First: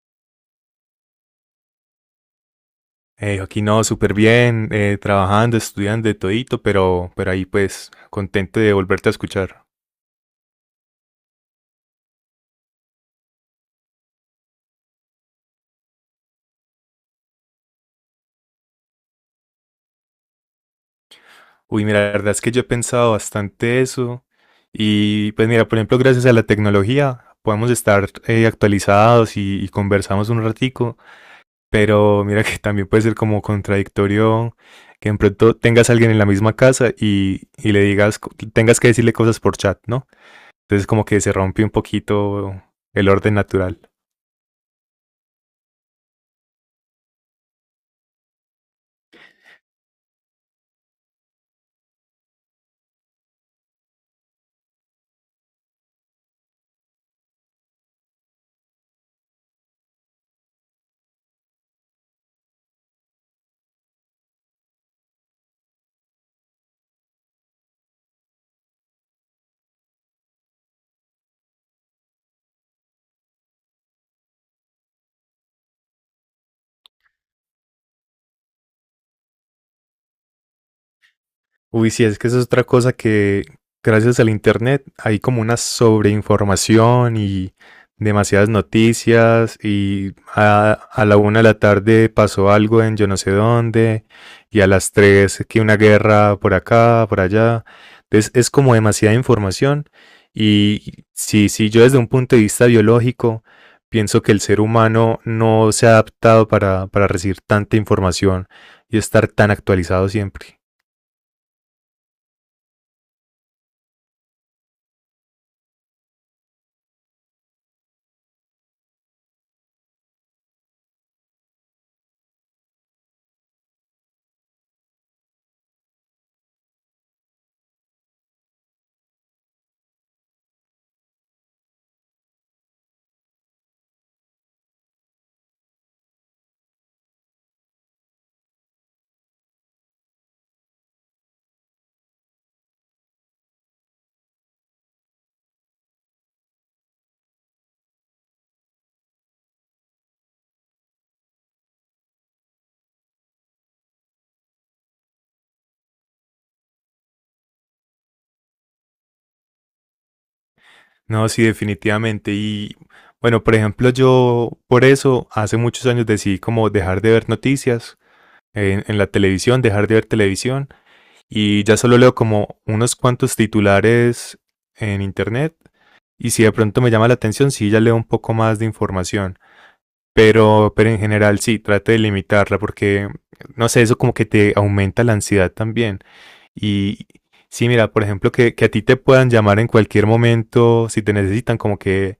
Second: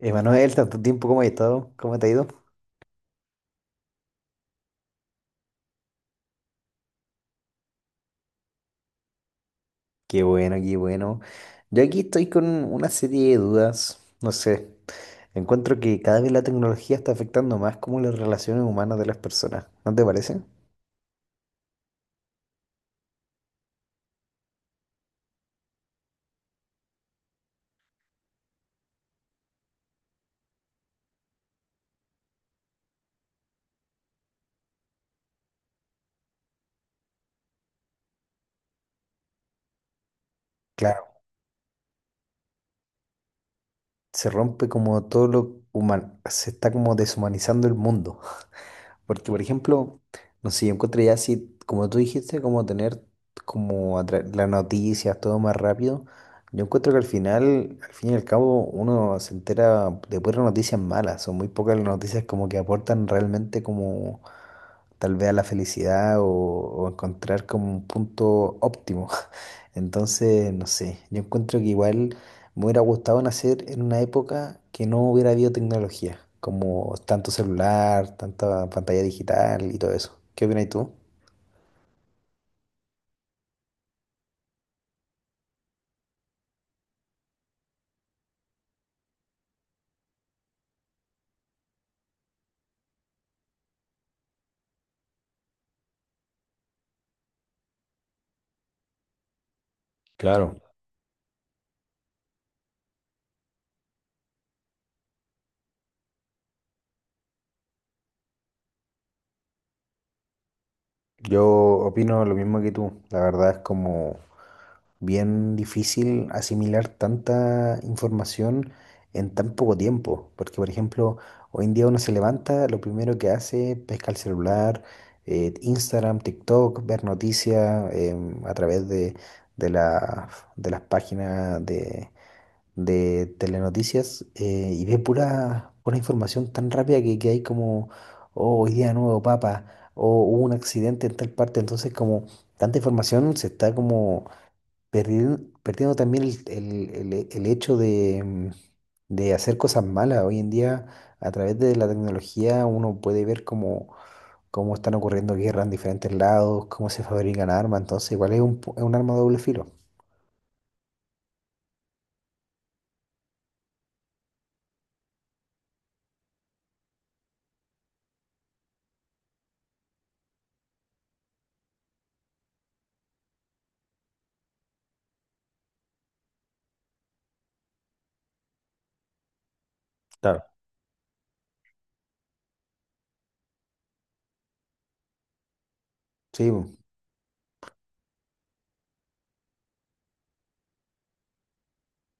Emanuel, tanto tiempo, ¿cómo has estado? ¿Cómo te ha ido? Aquí no, súper bien, trabajando, estudiando, de todito, pero ahí pues contento de volverte a escuchar. Qué bueno, qué bueno. Yo aquí estoy con una serie de dudas, no sé. Encuentro que cada vez la tecnología está afectando más como las relaciones humanas de las personas, ¿no te parece? Uy, mira, la verdad es que yo he pensado bastante eso y pues mira, por ejemplo, gracias a la tecnología podemos estar actualizados y conversamos un ratico, pero mira que también puede ser como contradictorio que en pronto tengas a alguien en la misma casa y le digas, tengas que decirle cosas por chat, ¿no? Entonces como que Claro, se rompe un poquito el orden natural. se rompe como todo lo humano, se está como deshumanizando el mundo. Porque, por ejemplo, no sé, yo encontré ya así, como tú dijiste, como tener las noticias, todo más rápido. Yo encuentro que al final, al fin y al cabo, uno se entera de puras noticias malas. Son muy pocas las noticias como que aportan realmente como tal vez a la felicidad o encontrar como un punto óptimo. Entonces, no sé, yo encuentro que igual me hubiera gustado nacer en una época que no hubiera habido tecnología, como tanto celular, tanta pantalla digital y todo eso. ¿Qué opinas tú? Uy, sí, es que eso es otra cosa que gracias al internet hay como una sobreinformación y demasiadas noticias y a la una de la tarde pasó algo en yo no sé dónde y a las tres que una guerra por acá, por allá. Entonces es como demasiada información Claro, y sí sí yo desde un punto de vista biológico pienso que el ser humano no se ha adaptado para recibir tanta información y estar tan actualizado siempre. yo opino lo mismo que tú. La verdad es como bien difícil asimilar tanta información en tan poco tiempo, porque por ejemplo, hoy en día uno se levanta, lo primero que hace, es pesca el celular, Instagram, TikTok, ver noticias a través de, la- de las páginas de telenoticias, y ve pura información tan rápida que hay como, oh, hoy día nuevo papa, o hubo un accidente en tal parte, entonces como tanta información se está como perdiendo también el hecho de, de hacer cosas malas. Hoy en día, a través de la tecnología, uno puede ver cómo, cómo están ocurriendo guerras en diferentes lados, cómo se fabrican armas. Entonces, igual es un, es un arma de doble filo. No, sí, definitivamente. Y bueno, por ejemplo, yo por eso hace muchos años decidí como dejar de ver noticias en la televisión, dejar de ver televisión y ya solo leo como unos cuantos titulares en internet y si de pronto me llama la atención, sí, ya leo un poco más de información. Claro. Pero en general sí, trate de limitarla porque, no sé, eso como que te aumenta la ansiedad también. Sí, Y sí, mira, por ejemplo, que a ti te puedan llamar en cualquier momento, si te necesitan, como que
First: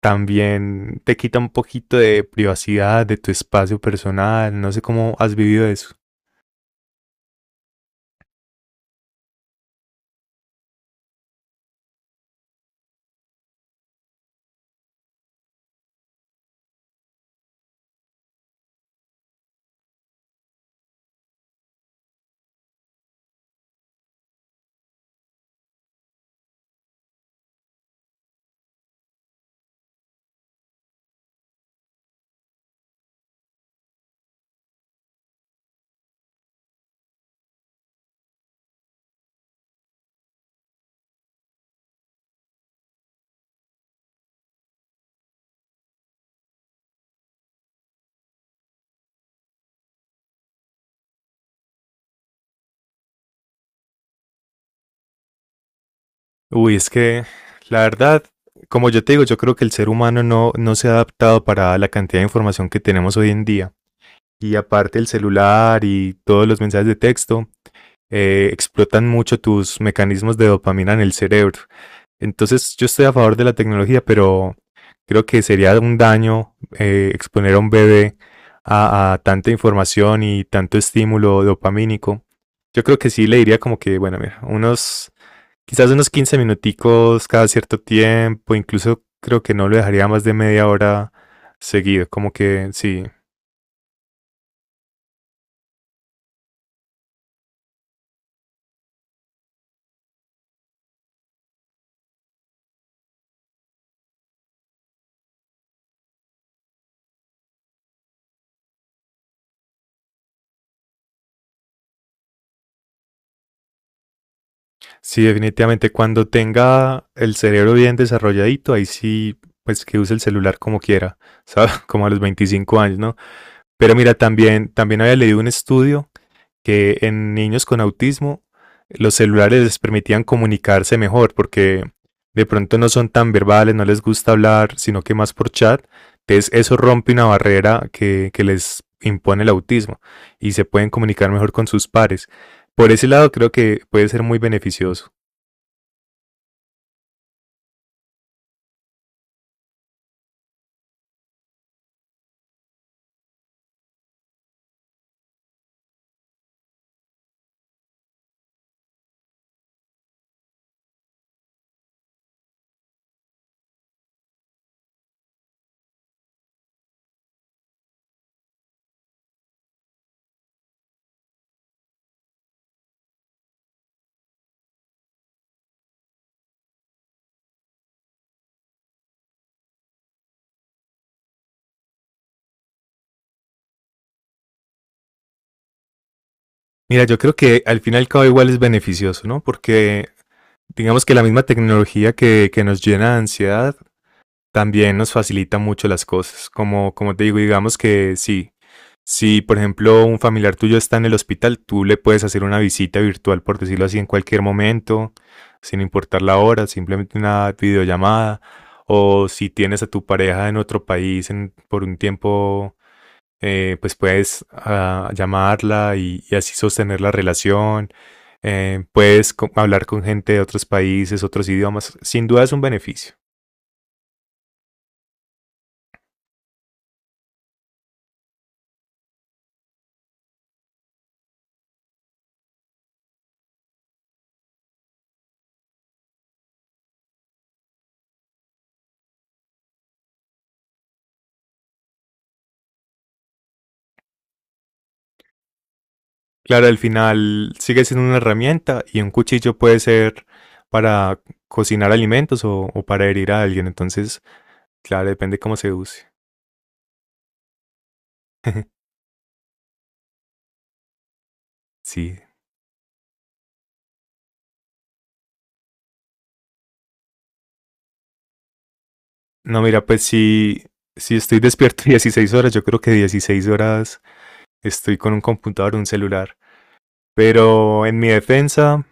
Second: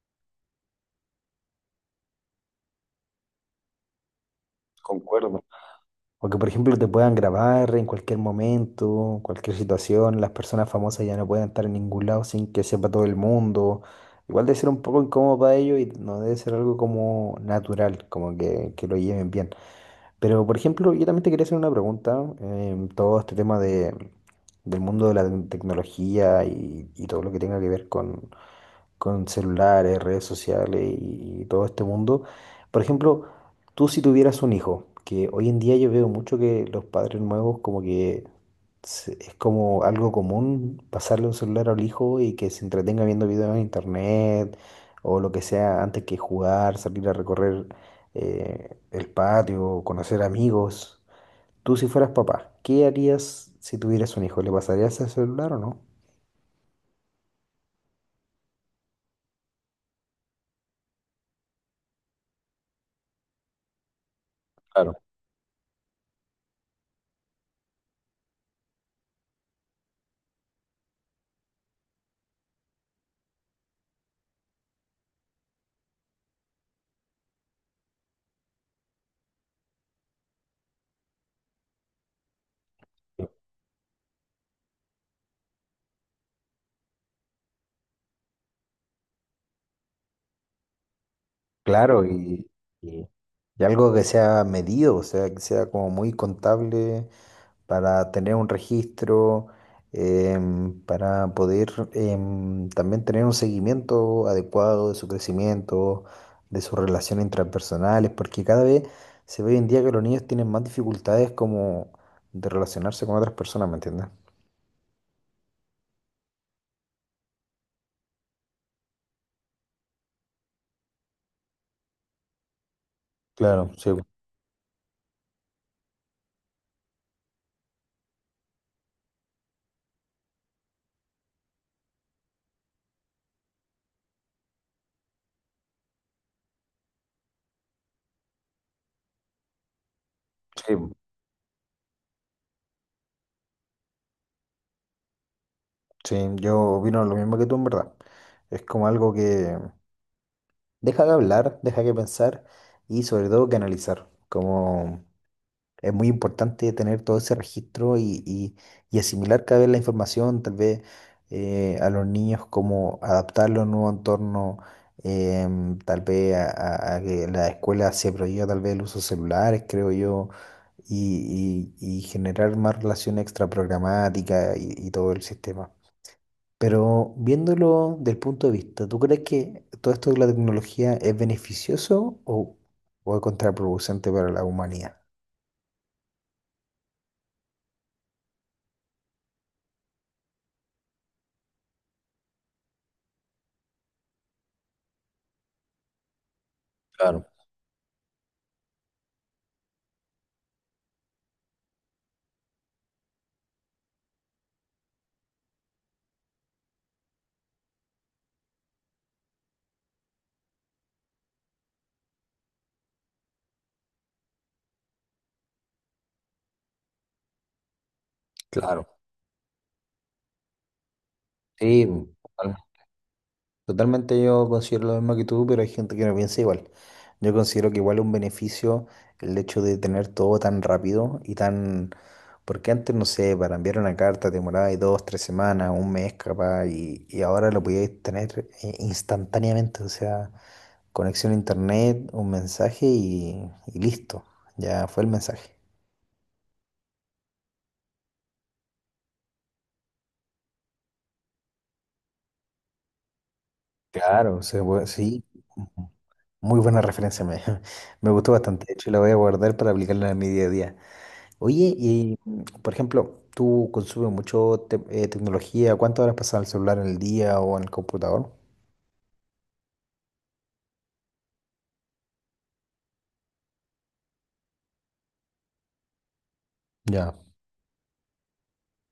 también te quita un poquito de privacidad, de tu espacio personal, no sé cómo has concuerdo. vivido eso. O que, por ejemplo, te puedan grabar en cualquier momento, cualquier situación. Las personas famosas ya no pueden estar en ningún lado sin que sepa todo el mundo. Igual debe ser un poco incómodo para ellos y no debe ser algo como natural, como que lo lleven bien. Pero, por ejemplo, yo también te quería hacer una pregunta. Todo este tema de, del mundo de la tecnología y todo lo que tenga que ver con celulares, redes sociales y todo este mundo. Por ejemplo, tú si tuvieras un hijo, que hoy en día yo veo mucho que los padres nuevos como que es como algo común pasarle un celular al hijo y que se entretenga viendo videos en internet o lo que sea antes que jugar, salir a recorrer, el patio, conocer amigos. Tú si fueras papá, ¿qué harías si tuvieras un hijo? ¿Le pasarías el celular o no? Uy, es que la verdad, como yo te digo, yo creo que el ser humano no se ha adaptado para la cantidad de información que tenemos hoy en día. Y aparte Claro. el celular y todos los mensajes de texto explotan mucho tus mecanismos de dopamina en el cerebro. Entonces yo estoy a favor de la tecnología, pero creo que sería un daño exponer a un bebé tanta información y tanto estímulo dopamínico. Yo creo que sí le diría como que, bueno, mira, quizás unos 15 minuticos cada cierto tiempo, incluso creo que no lo dejaría más de media hora Claro, seguido, como que sí, y- y algo que sea medido, o sea, que sea como muy contable para tener un registro, para poder, también tener un seguimiento adecuado de su crecimiento, de sus relaciones intrapersonales, porque cada vez se ve hoy en día que los niños tienen más dificultades como de relacionarse con otras personas, ¿me entiendes? sí, definitivamente cuando tenga el cerebro bien desarrolladito, ahí sí, pues que use el celular como quiera, ¿sabes? Como a los 25 años, ¿no? Claro, sí, Pero mira, también, también había leído un estudio que en niños con autismo los celulares les permitían comunicarse mejor porque de pronto no son tan verbales, no les gusta hablar, sino que más por chat. Entonces eso rompe una barrera que les impone el autismo y se sí, pueden comunicar mejor con sus pares. Por ese lado creo que puede ser muy beneficioso. sí, yo opino lo mismo que tú en verdad. Es como algo que deja de hablar, deja que pensar y sobre todo que analizar. Como es muy importante tener todo ese registro y asimilar cada vez la información, tal vez, a los niños como adaptarlo a un nuevo entorno, tal vez a que la escuela se prohíba tal vez el uso de celulares, creo yo, y generar más relación extraprogramática y todo el sistema. Pero viéndolo del punto de vista, ¿tú crees que todo esto de la tecnología es beneficioso o es contraproducente para la humanidad? Mira, yo creo que al final y al cabo igual es beneficioso, ¿no? Porque digamos que la misma tecnología que nos llena de ansiedad también nos facilita mucho las cosas. Como te Claro, digo, digamos que sí. Si, por ejemplo, un familiar tuyo está en el hospital, tú le puedes hacer una visita virtual, por decirlo así, en cualquier momento, sin importar la hora, simplemente una videollamada. O si tienes a tu pareja en otro país por un tiempo, pues puedes llamarla y así sostener la relación. Claro. Puedes hablar con gente de otros países, otros Sí, idiomas. Sin duda es total- un beneficio. totalmente yo considero lo mismo que tú, pero hay gente que no piensa igual. Yo considero que igual es un beneficio el hecho de tener todo tan rápido y tan... Porque antes, no sé, para enviar una carta te demoraba dos, tres semanas, un mes capaz, y ahora lo podías tener, instantáneamente. O sea, conexión a internet, un mensaje y listo. Ya fue el mensaje. Claro, al final sigue siendo una herramienta y un cuchillo puede ser para cocinar alimentos o para herir a alguien. Entonces, Claro, se puede- claro, sí. depende cómo se use. Muy buena referencia, me gustó bastante. De hecho, la voy a guardar para aplicarla en mi día a día. Oye, Sí. y por ejemplo, ¿tú consumes mucho tecnología? ¿Cuántas horas pasas al celular en el día o en el computador? No, mira, pues si, si estoy despierto 16 horas, yo creo que 16 horas estoy con un computador, un celular. Ya. Pero en mi defensa,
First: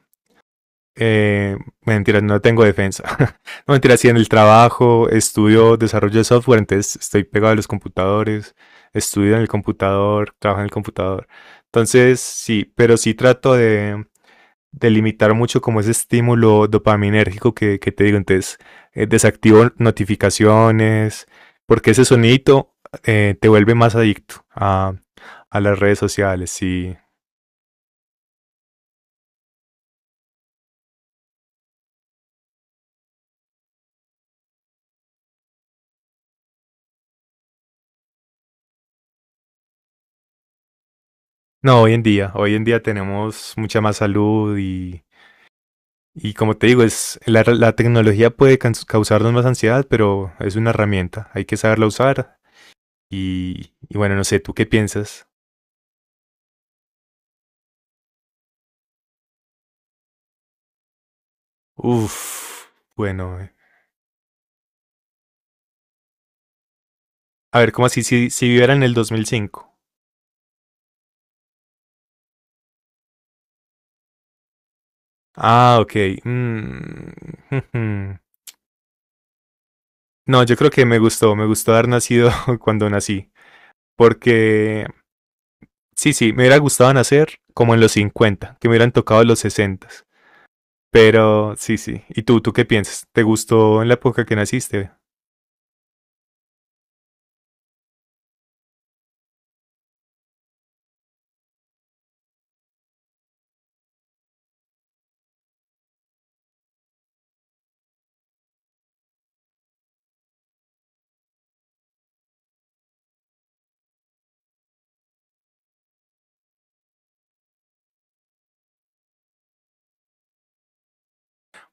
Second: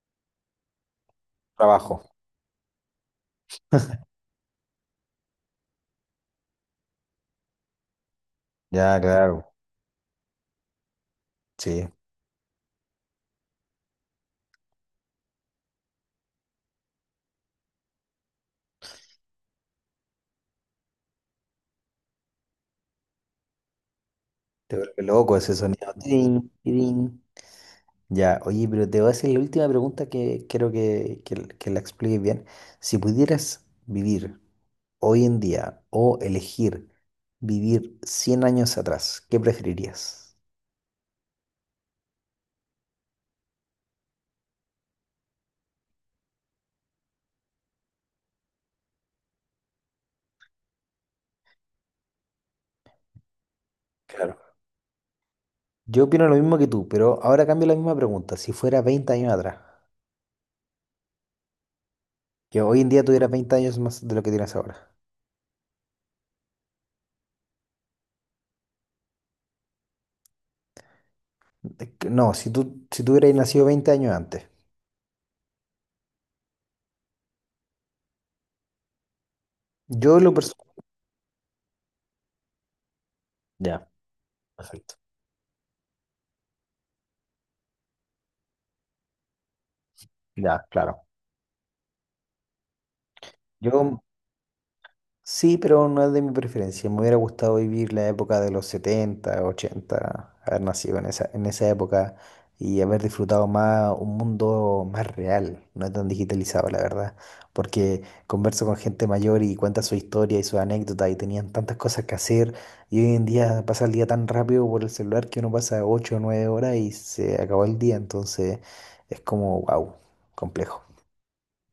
Trabajo. mentira, no tengo defensa. No, mentira, sí, en el trabajo estudio desarrollo de software, entonces estoy pegado a los computadores, Ya, estudio en el claro. computador, trabajo en el computador. Sí. Entonces, sí, pero sí trato de limitar mucho como ese estímulo dopaminérgico que te digo. Entonces, desactivo notificaciones, porque ese sonidito te vuelve más adicto Te a, vuelve loco ese a las sonido. redes Tirín, sociales. Y tirín. Ya, oye, pero te voy a hacer la última pregunta que quiero que, que la expliques bien. Si pudieras vivir hoy en día o elegir vivir 100 años atrás, ¿qué preferirías? no, hoy en día tenemos mucha más salud y como te digo, la tecnología puede causarnos más ansiedad, pero es una herramienta, hay que saberla usar. Y bueno, no sé, ¿tú Claro. qué piensas? Yo opino lo mismo que tú, pero ahora cambio la misma pregunta. Si fuera 20 años atrás, que Uf, hoy en día tuvieras bueno, 20 años más de lo que tienes ahora. a ver, ¿cómo así? Si, si viviera en el 2005. No, si tú hubieras nacido 20 años antes. Ah, ok. Mm. Ujú. Yo lo No, yo personal. creo que me gustó haber nacido cuando nací, Ya, porque perfecto. sí, sí, me hubiera gustado nacer como en los 50, que me hubieran tocado los 60. Ya, claro. Pero sí, sí. ¿Y tú qué piensas? ¿Te gustó en la Yo, época que naciste? sí, pero no es de mi preferencia. Me hubiera gustado vivir la época de los 70, 80, haber nacido en esa época y haber disfrutado más un mundo más real, no tan digitalizado, la verdad. Porque converso con gente mayor y cuenta su historia y su anécdota y tenían tantas cosas que hacer, y hoy en día pasa el día tan rápido por el celular que uno pasa 8 o 9 horas y se acabó el día. Entonces es como, wow, complejo.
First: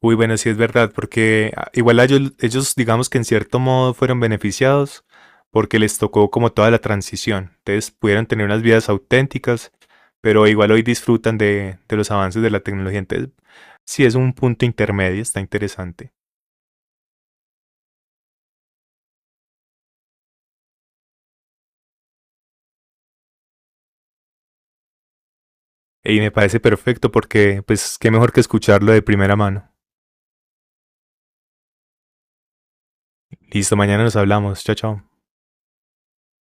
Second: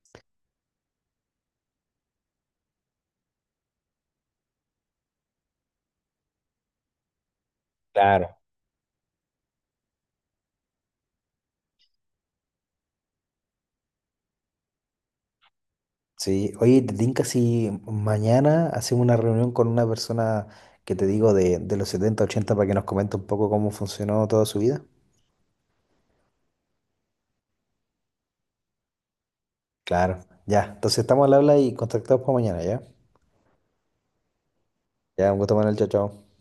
Uy, bueno, sí es verdad, porque igual a ellos, digamos que en cierto modo fueron beneficiados porque les tocó como toda la transición. Entonces pudieron Claro. tener unas vidas auténticas, pero igual hoy disfrutan de los avances de la tecnología. Entonces, sí es un punto intermedio, está interesante. Sí, oye, te tinca si mañana hacemos una reunión con una persona que te digo de los 70 80 para que nos comente un poco cómo funcionó toda su vida. Y me parece perfecto porque, pues, qué mejor que escucharlo de primera mano. Claro, ya. Entonces estamos al habla y contactados para mañana, ¿ya? Listo, mañana nos hablamos. Chao, chao. Ya, un gusto, Manuel, chao, chao.